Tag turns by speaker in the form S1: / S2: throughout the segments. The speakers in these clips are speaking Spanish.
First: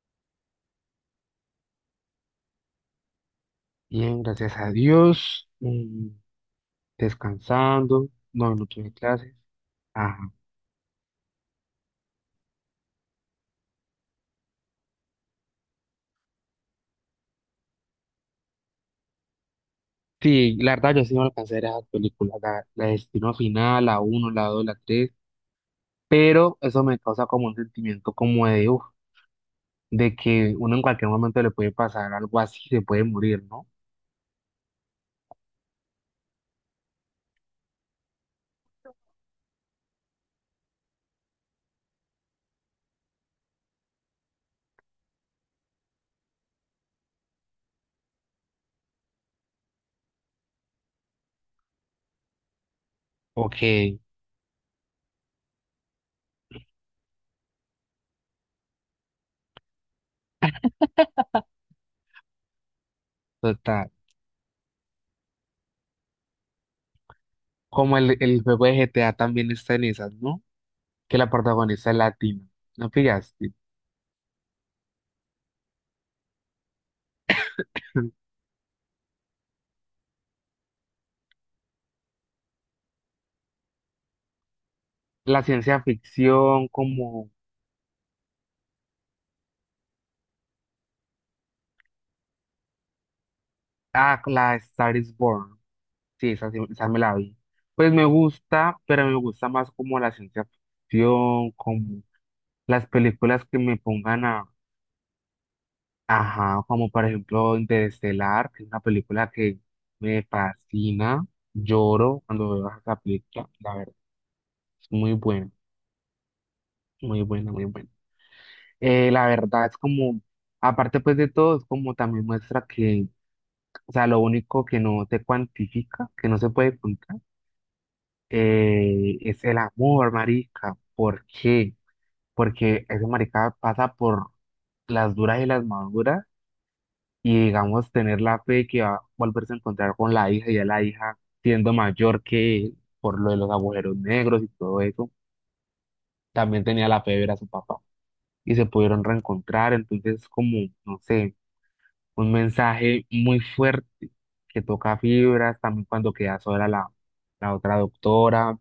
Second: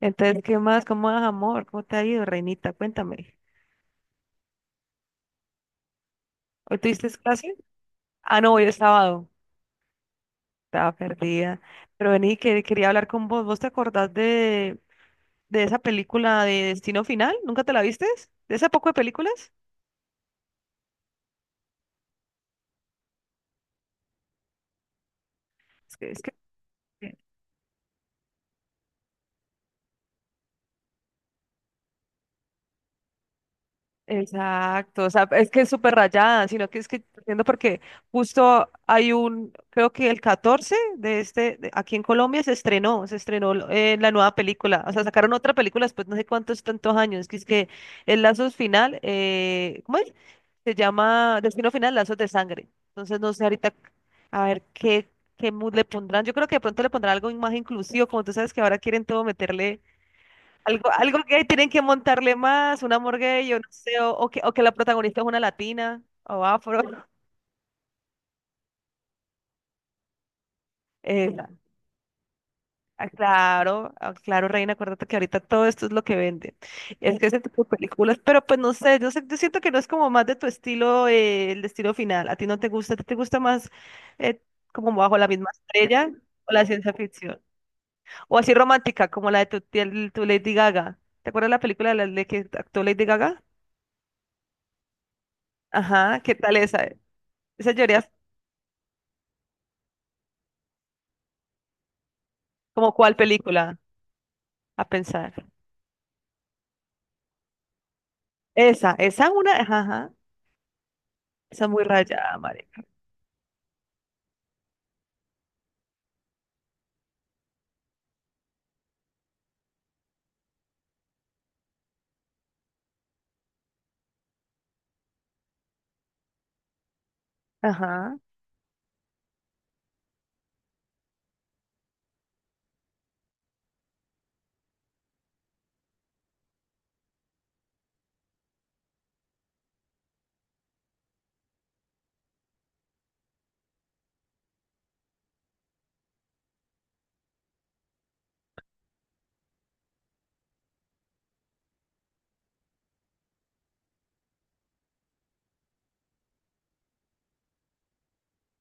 S1: Entonces, ¿qué más? ¿Cómo vas, amor? ¿Cómo te ha ido, reinita? Cuéntame.
S2: Bien, gracias a Dios.
S1: ¿Hoy tuviste clase?
S2: Descansando.
S1: Ah, no,
S2: No,
S1: hoy
S2: no
S1: es
S2: tuve
S1: sábado.
S2: clases. Ajá.
S1: Estaba perdida. Pero vení, que quería hablar con vos. ¿Vos te acordás de esa película de Destino Final? ¿Nunca te la viste? ¿De ese poco de películas?
S2: Sí, la verdad yo sí no alcancé a ver esas películas, la Destino Final, la uno la 2 la tres,
S1: Es que
S2: pero eso me causa como un sentimiento como de, uf, de que uno en cualquier momento le puede pasar algo así, se puede morir, ¿no?
S1: Exacto, o sea, es que es súper rayada, sino que es que entiendo porque justo hay un, creo que el 14 de este, aquí en Colombia se estrenó la nueva película. O sea, sacaron otra película después no sé cuántos tantos años, que es que el lazo final, ¿cómo es? Se llama Destino Final, Lazos de Sangre. Entonces no sé
S2: Ok,
S1: ahorita a ver qué, mood le pondrán. Yo creo que de pronto le pondrán algo más inclusivo, como tú sabes que ahora quieren todo meterle algo que tienen que montarle más, una morgue, yo no
S2: total.
S1: sé, o que la protagonista es una latina o afro.
S2: Como el juego de GTA también está en esas, ¿no? Que la
S1: Eh,
S2: protagonista es latina, ¿no
S1: ah,
S2: pillaste?
S1: claro, ah, claro, Reina, acuérdate que ahorita todo esto es lo que vende. Es que ese tipo de películas, pero pues no sé, yo siento que no es como más de tu estilo, el estilo final. A ti no te gusta, ¿a ti te gusta más eh, como bajo la
S2: La
S1: misma
S2: ciencia
S1: estrella o la
S2: ficción
S1: ciencia
S2: como,
S1: ficción? O así romántica, como la de tu, tía- tu Lady Gaga. ¿Te acuerdas la película de la de que actuó Lady Gaga?
S2: ah, la Star is Born.
S1: Ajá,
S2: Sí,
S1: ¿qué
S2: esa,
S1: tal
S2: esa
S1: esa?
S2: me la vi.
S1: Esa
S2: Pues
S1: lloré.
S2: me gusta, pero me gusta más como la ciencia ficción, como las
S1: ¿Como cuál
S2: películas que me
S1: película?
S2: pongan a,
S1: A pensar.
S2: ajá, como por ejemplo Interestelar, que es una
S1: Esa es
S2: película
S1: una,
S2: que
S1: ajá, ajá,
S2: me fascina,
S1: esa es muy
S2: lloro
S1: rayada,
S2: cuando veo
S1: marica.
S2: esa película, la verdad, es muy buena, muy buena, muy buena. La verdad es como, aparte pues de todo, es como también muestra que, o sea, lo único que no se cuantifica, que no se puede contar,
S1: Ajá.
S2: es el amor, marica. ¿Por qué? Porque ese marica pasa por las duras y las maduras, y digamos tener la fe de que va a volverse a encontrar con la hija y a la hija siendo mayor que él por lo de los agujeros negros y todo eso, también tenía la fe de ver a su papá y se pudieron reencontrar, entonces como, no sé, un mensaje muy fuerte que toca fibras, también cuando queda sola la, la otra doctora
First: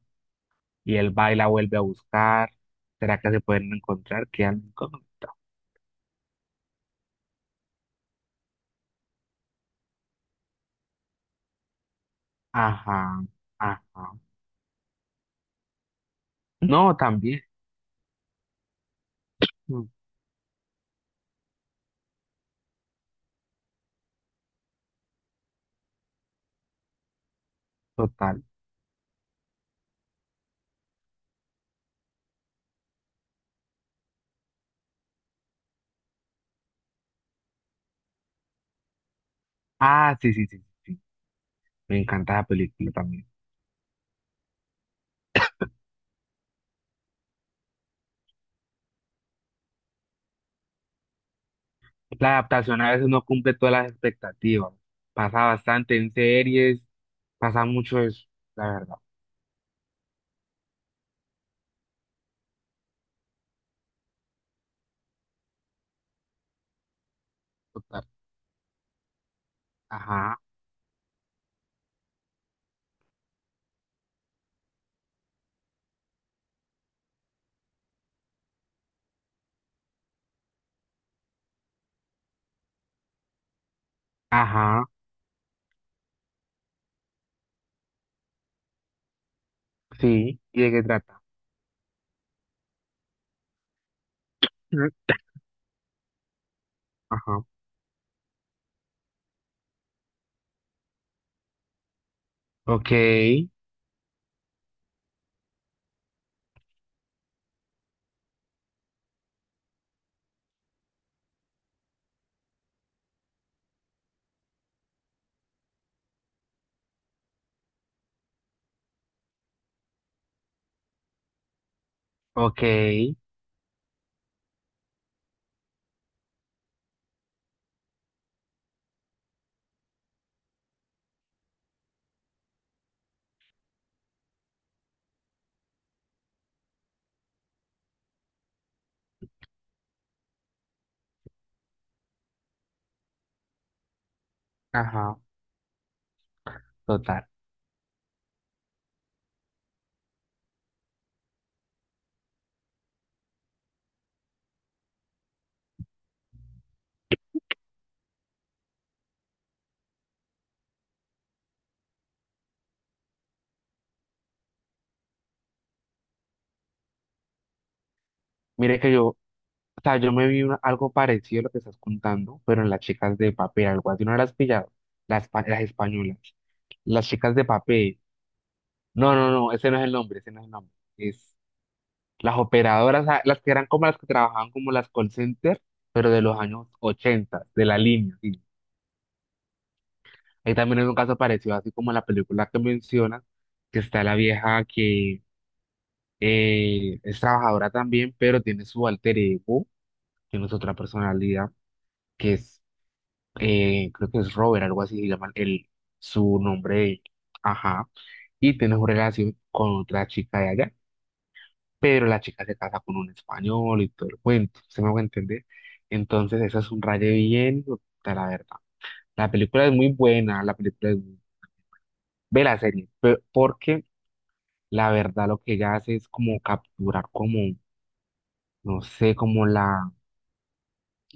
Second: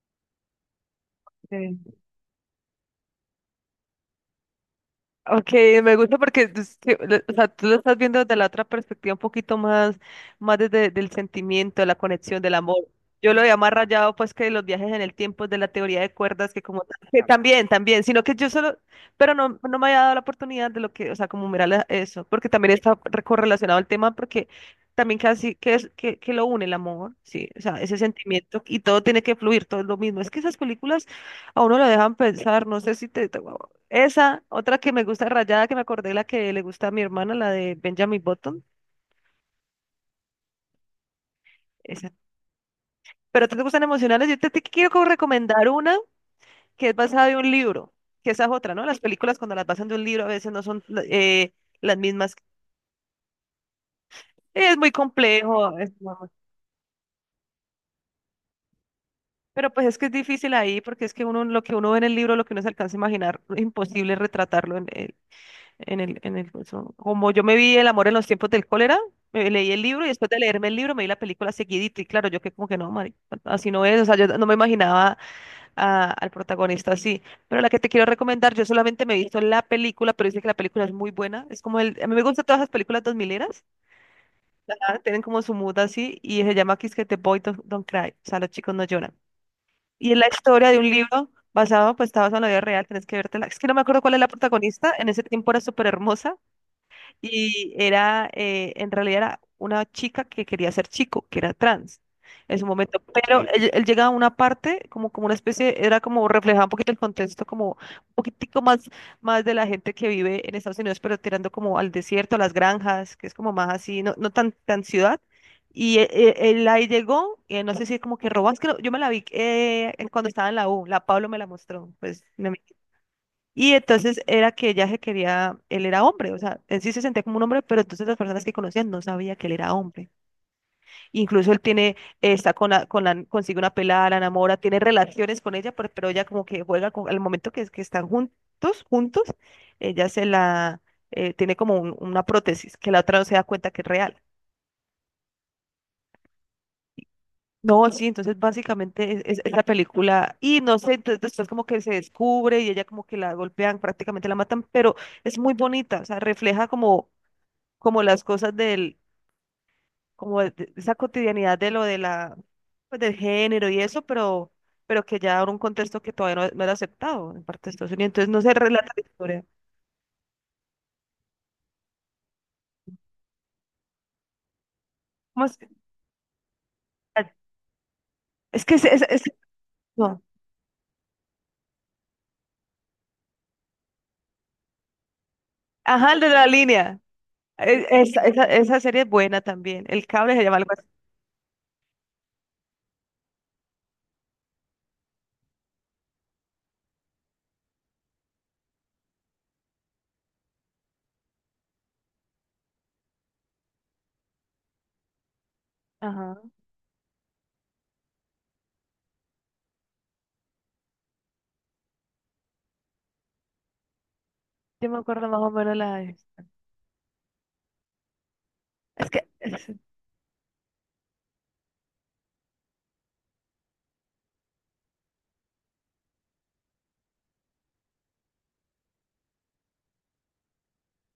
S2: y él va y la vuelve a
S1: Sí.
S2: buscar, ¿será que se pueden encontrar? Quedan incógnitas.
S1: Ok, me gusta porque tú, es que o sea, tú lo estás viendo desde la otra perspectiva, un poquito más desde el sentimiento, de la conexión, del amor.
S2: Ajá.
S1: Yo lo había más
S2: Ajá.
S1: rayado, pues, que los viajes en el tiempo es de la teoría de cuerdas, que como
S2: No, también.
S1: también, sino que yo solo, pero no me
S2: mm,
S1: había dado la oportunidad de lo que, o sea, como mirar eso, porque también está correlacionado al tema, porque también casi que es que, lo une el amor, sí, o sea, ese
S2: Total.
S1: sentimiento y todo tiene que fluir, todo es lo mismo. Es que esas películas a uno lo dejan pensar. No sé si esa, otra que me gusta rayada, que me acordé, la que le gusta a mi hermana, la de Benjamin Button.
S2: Ah, sí, sí, sí, sí. Me
S1: Esa.
S2: encanta la película también.
S1: Pero te gustan emocionales. Yo te quiero como recomendar una que es basada en un libro, que esa es otra, ¿no? Las películas cuando las basan de un libro a veces no son eh, las
S2: La
S1: mismas.
S2: adaptación a veces no cumple todas las expectativas.
S1: Es muy
S2: Pasa
S1: complejo, es
S2: bastante en series, pasa mucho eso, la verdad.
S1: pero pues es que es difícil ahí, porque es que uno lo que uno ve en el libro, lo que uno se alcanza a imaginar, es imposible retratarlo en, en el, eso. Como yo me vi El
S2: Total.
S1: amor en los tiempos del cólera, me leí el libro y después de
S2: Ajá,
S1: leerme el libro me vi la película seguidita y claro, yo que como que no, así no es, o sea, yo no me imaginaba al protagonista así. Pero la que te quiero recomendar, yo solamente me he visto la película, pero dice que la película es muy buena. Es como el, a mí me gustan todas las películas dos mileras,
S2: ajá,
S1: tienen como su mood así, y se llama que es que The Boy Don't Cry, o sea, los chicos no lloran. Y es la
S2: sí. ¿Y
S1: historia
S2: de
S1: de
S2: qué
S1: un
S2: trata?
S1: libro basado, pues está basado en la vida real, tenés que vértela. Es que no me acuerdo cuál es la
S2: Mm,
S1: protagonista, en ese tiempo era súper hermosa
S2: ajá.
S1: y era, en realidad era una chica que quería ser chico, que era trans en su
S2: Ok,
S1: momento. Pero Ok. Él llega a una parte, como una especie, era como reflejaba un poquito el contexto, como un poquitico más de la gente que vive en Estados Unidos, pero tirando como al desierto, a las granjas, que es como más así, no tan ciudad. Y él, ahí llegó, no sé si como que robas, creo, yo me la vi cuando estaba en la U, la Pablo me la mostró, pues,
S2: ok,
S1: y entonces era que ella se quería, él era hombre, o sea, él sí se sentía como un hombre, pero entonces las personas que conocían no sabía que él era hombre. Incluso él tiene, está consigue una pelada, la enamora, tiene relaciones con ella, pero ella como que juega con, al momento que están juntos, juntos, ella se la, tiene como una prótesis, que la otra no se da cuenta que es real.
S2: ajá, total.
S1: No, sí, entonces básicamente es la película, y no sé, entonces después como que se descubre y ella como que la golpean, prácticamente la matan, pero es muy bonita, o sea, refleja como las cosas del, como de esa cotidianidad de lo de la, pues, del género y eso, pero que ya ahora un contexto que todavía no era aceptado en parte de Estados Unidos, entonces no se
S2: Mire
S1: relata
S2: que
S1: la
S2: yo, o
S1: historia.
S2: sea, yo me vi algo parecido a lo que estás contando, pero en las chicas de papel, algo así, no las has pillado,
S1: ¿Cómo es?
S2: las españolas, las
S1: Ah,
S2: chicas de papel.
S1: es que
S2: No, no, no, ese no es el nombre,
S1: no.
S2: ese no es el nombre. Es las operadoras, ah, las que eran como las que trabajaban como las call center, pero
S1: Ajá, el
S2: de
S1: de
S2: los
S1: la
S2: años
S1: línea.
S2: 80, de la línea, sí.
S1: Esa serie es buena también. El cable se
S2: Ahí
S1: llama algo
S2: también
S1: así.
S2: es un caso parecido, así como en la película que mencionas, que está la vieja que es trabajadora también, pero tiene su alter ego, que no es otra personalidad, que es, creo que es Robert, algo así, se llama el, su
S1: Ajá.
S2: nombre, ajá, y tiene su relación con otra chica de allá. Pero la chica se casa con un español y todo el cuento, ¿se
S1: Yo
S2: me
S1: me
S2: va a
S1: acuerdo más
S2: entender?
S1: o menos la de-
S2: Entonces, eso es un raye bien, puta, la verdad.
S1: Es que,
S2: La película es
S1: es-
S2: muy buena, la película es muy... Ve la serie, porque la verdad lo que ella hace es como capturar como, no sé, como la...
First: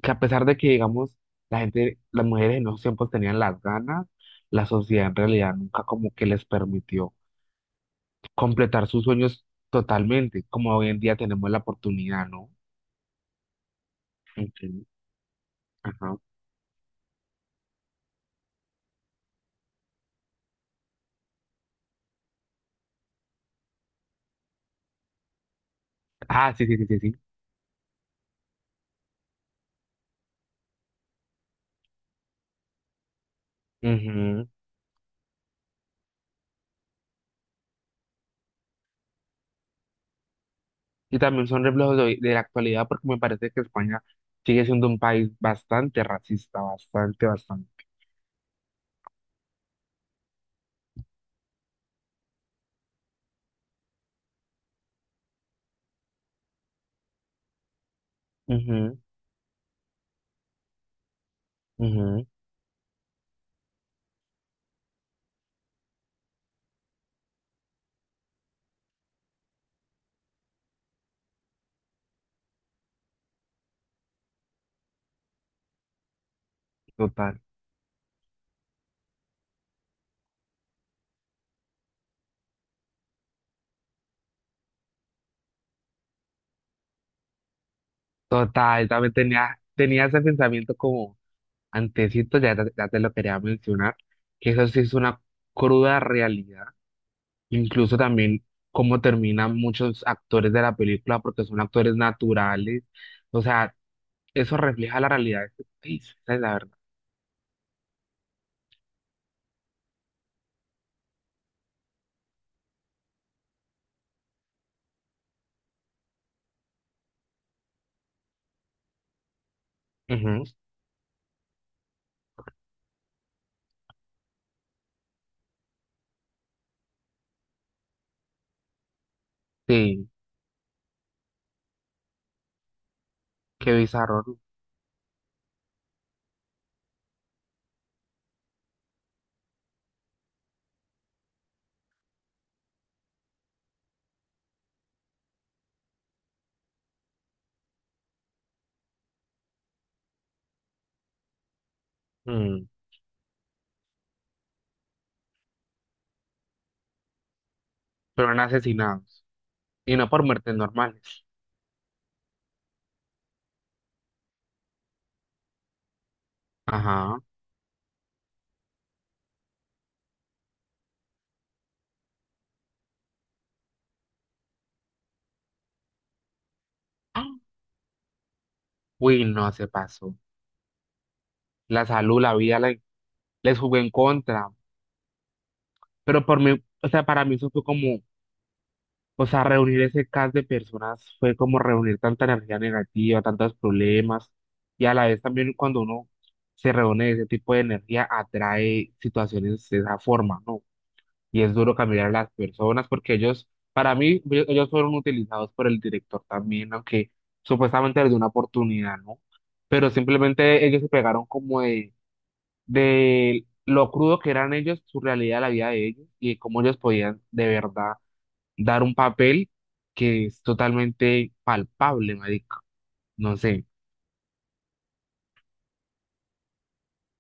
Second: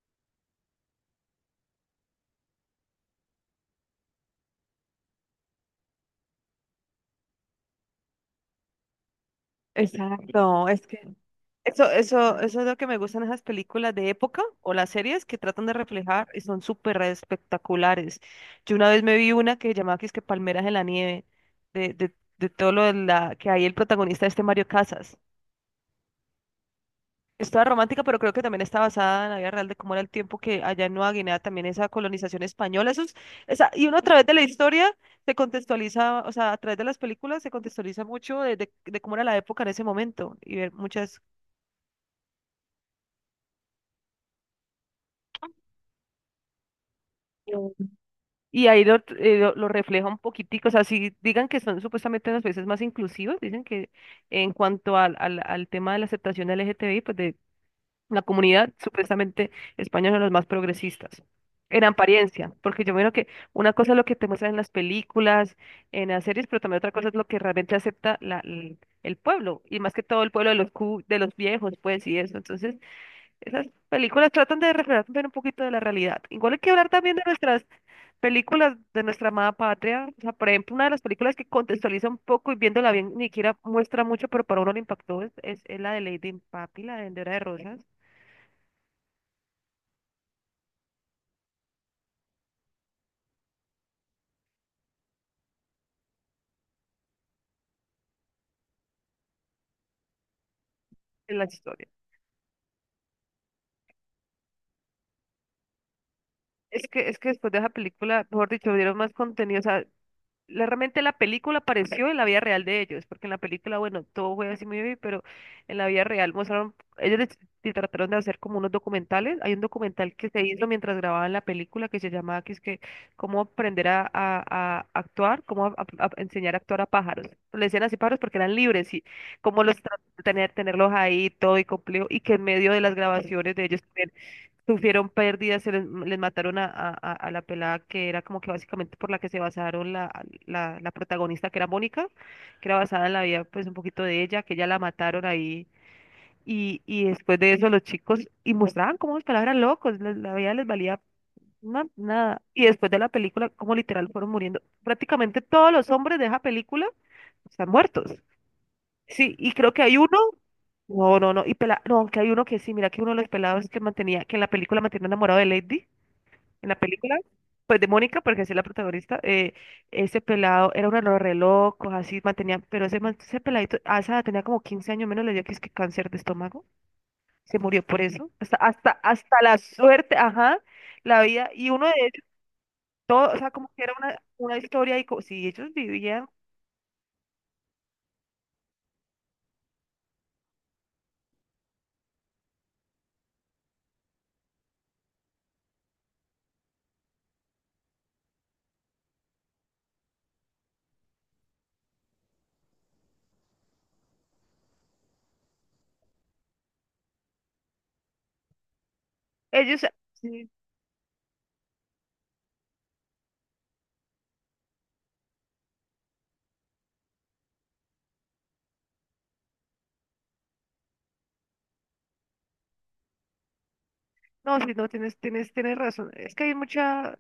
S2: Que a pesar de que, digamos, la gente, las mujeres en esos tiempos tenían las ganas, la sociedad en realidad nunca como que les permitió completar sus sueños totalmente,
S1: exacto,
S2: como
S1: es
S2: hoy
S1: que
S2: en día tenemos la oportunidad, ¿no?
S1: Eso es lo que me gustan, esas películas de época
S2: Ok,
S1: o las series que tratan de
S2: ajá.
S1: reflejar, y son súper espectaculares. Yo una vez me vi una que llamaba que es que Palmeras en la nieve, de todo lo de la, que hay el protagonista este Mario Casas.
S2: Ah, sí, sí, sí, sí, sí.
S1: Es toda romántica, pero creo que también está basada en la vida real de cómo era el tiempo que allá en Nueva Guinea, también esa colonización española. Esa, y uno a través de la
S2: Ujú.
S1: historia se contextualiza, o sea, a través de las películas se contextualiza mucho de cómo era la época en ese momento y ver muchas.
S2: Y también son reflejos de, de la actualidad, porque me parece que España sigue siendo un país bastante racista, bastante, bastante.
S1: Y ahí lo refleja un poquitico, o sea, si digan que son supuestamente las veces más inclusivas, dicen que en cuanto al tema de la aceptación LGTBI, pues de la comunidad,
S2: Ujú,
S1: supuestamente España son los más progresistas, en
S2: ujú,
S1: apariencia, porque yo veo que una cosa es lo que te muestran en las películas, en las series, pero también otra cosa es lo que realmente acepta el pueblo, y más que todo el pueblo de de los viejos, pues, y eso. Entonces, esas películas tratan de reflejar también un poquito de la realidad. Igual hay que hablar también de
S2: total.
S1: nuestras películas de nuestra amada patria, o sea, por ejemplo, una de las películas que contextualiza un poco y viéndola bien, ni siquiera muestra mucho, pero para uno le impactó, es la de Lady in Papi, la de Vendedora de Rosas,
S2: Total, también tenía ese pensamiento como antecito, ya, ya te lo quería mencionar, que eso sí es una cruda realidad. Incluso también cómo terminan muchos actores de la película
S1: en
S2: porque
S1: la
S2: son
S1: historia.
S2: actores naturales. O sea, eso refleja la realidad de este país, esa es la verdad.
S1: Es que después de esa película, mejor dicho, dieron más contenido, o sea, realmente la película pareció en la vida real de ellos, porque en la película, bueno, todo fue así muy bien, pero en la vida real mostraron, se trataron de hacer como unos documentales. Hay un documental que se
S2: Ujú,
S1: hizo mientras grababan la película que se llamaba, que es que, cómo aprender a actuar, cómo a enseñar a actuar a pájaros. Le decían así pájaros porque eran libres, y cómo
S2: sí,
S1: tener, tenerlos ahí todo y complejo, y que en medio de las grabaciones de
S2: qué
S1: ellos
S2: bizarro,
S1: sufrieron pérdidas, les mataron a la pelada que era como que básicamente por la que se basaron la protagonista, que era Mónica, que era basada en la vida pues un poquito de ella, que ya la mataron ahí, y después de eso los chicos y mostraban cómo los palabras locos, la vida les valía nada. Y
S2: Mm,
S1: después de la película, como literal fueron muriendo, prácticamente todos los hombres de esa película están muertos.
S2: fueron asesinados
S1: Sí, y creo que
S2: y
S1: hay uno,
S2: no por muertes
S1: no,
S2: normales.
S1: no, no. Y no, aunque hay uno que sí. Mira que uno de los pelados que mantenía, que en la película mantenía enamorado de Lady, en la película,
S2: Ajá.
S1: pues de Mónica, porque así es la protagonista, ese pelado era uno de los re locos, así mantenía, pero ese peladito, a esa edad tenía como 15 años menos, le dio que es que cáncer de estómago,
S2: ¡Ah!
S1: se murió por eso, hasta,
S2: Uy,
S1: hasta
S2: no
S1: la
S2: se pasó.
S1: suerte, ajá, la vida, y
S2: La
S1: uno de
S2: salud,
S1: ellos,
S2: la vida
S1: todo, o sea,
S2: les
S1: como
S2: jugó
S1: que
S2: en
S1: era
S2: contra.
S1: una historia, y si ellos
S2: Pero
S1: vivían,
S2: por mí, o sea, para mí eso fue como, o sea, reunir ese cast de personas fue como reunir tanta energía negativa, tantos problemas. Y a la vez también cuando uno se reúne de ese tipo de energía atrae situaciones de esa forma, ¿no? Y es duro cambiar a las personas porque ellos, para mí, ellos fueron utilizados por el director también, aunque supuestamente les dio una oportunidad, ¿no?
S1: ellos,
S2: Pero
S1: sí,
S2: simplemente ellos se pegaron como de, lo crudo que eran ellos, su realidad, la vida de ellos y de cómo ellos podían de verdad dar un papel que es totalmente palpable, marica. No sé,
S1: no, sí, no, tienes razón. Es que hay mucha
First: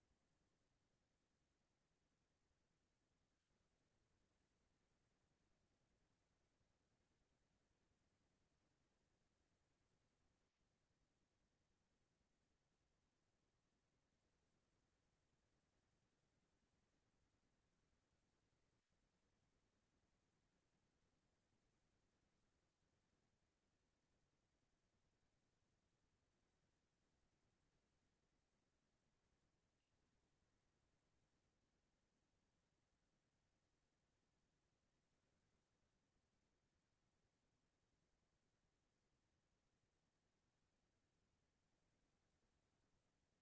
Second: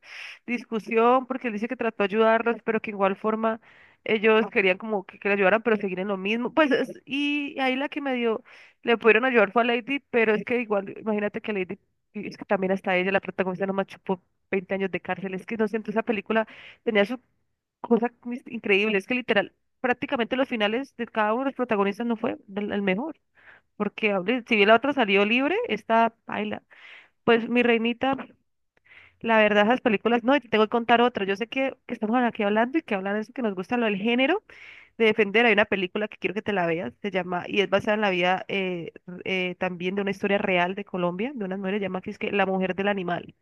S1: discusión porque él dice que trató de ayudarlos, pero que igual forma ellos querían como que le ayudaran, pero seguir en lo mismo. Pues, y ahí la que me dio, le pudieron ayudar fue a Lady, pero es que igual, imagínate que Lady, y es que también hasta ella, la protagonista, nomás chupó 20 años de cárcel. Es que no sé, entonces esa película tenía su cosa increíble. Es que literal, prácticamente los finales de cada uno de los protagonistas no fue el mejor. Porque, hombre, si bien la otra salió libre, esta baila. Pues mi reinita, la verdad, esas películas, no, y te tengo que contar otra. Yo sé que estamos aquí hablando y que hablan de eso que nos gusta, lo del género de defender. Hay una película que quiero que te la veas, se llama, y es basada en la vida también de una historia real de Colombia, de unas mujeres, se llama que es que La Mujer del Animal.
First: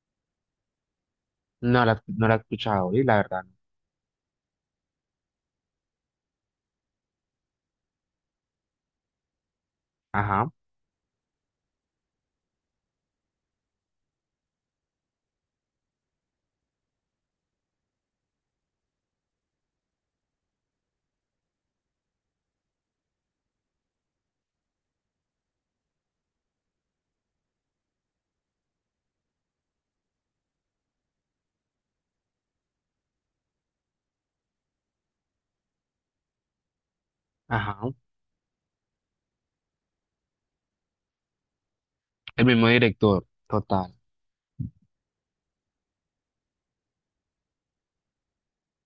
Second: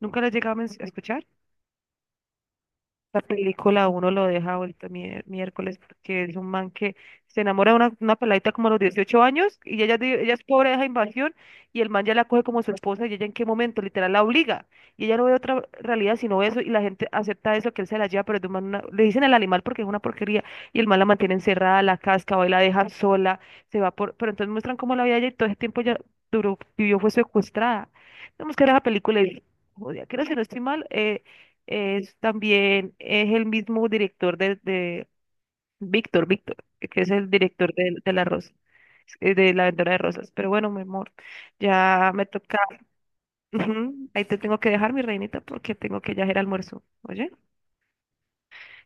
S1: ¿Nunca la has llegado a a escuchar?
S2: no la he escuchado, y la
S1: La
S2: verdad, no.
S1: película a uno lo deja vuelto miércoles, porque es un man que se enamora de una peladita como a los 18 años, y ella, ella es
S2: Ajá,
S1: pobre, deja invasión, y el man ya la coge como su esposa, y ella en qué momento, literal, la obliga. Y ella no ve otra realidad sino eso, y la gente acepta eso, que él se la lleva, pero es de un man le dicen el animal porque es una porquería, y el man la mantiene encerrada, la casca, va y la deja sola, se va por. Pero entonces muestran cómo la vida de ella y todo ese tiempo ya duró, vivió, fue secuestrada. Tenemos que ver esa película y. Joder, creo que si no estoy mal. Es también es el mismo director de Víctor, que es el director
S2: ajá,
S1: de La Rosa, de La Vendedora de Rosas. Pero bueno, mi amor, ya me
S2: el
S1: toca.
S2: mismo director, total.
S1: Ujú, ahí te tengo que dejar, mi reinita, porque tengo que ya hacer almuerzo. Oye,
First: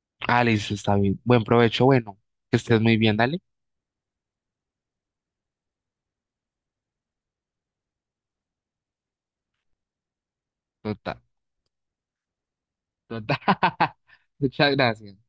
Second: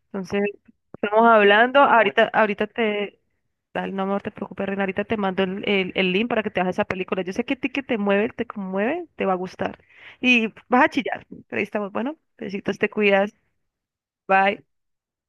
S1: entonces
S2: Alice, está bien.
S1: estamos
S2: Buen
S1: hablando.
S2: provecho, bueno,
S1: Ahorita,
S2: que
S1: ahorita
S2: estés muy
S1: te.
S2: bien, dale.
S1: Dale, no, amor, te preocupes, reina. Ahorita te mando el link para que te hagas esa película. Yo sé que a ti que te mueve, te conmueve, te va a gustar. Y vas a
S2: Total,
S1: chillar. Pero ahí estamos. Bueno, besitos, te cuidas.
S2: total.
S1: Bye.
S2: Muchas gracias.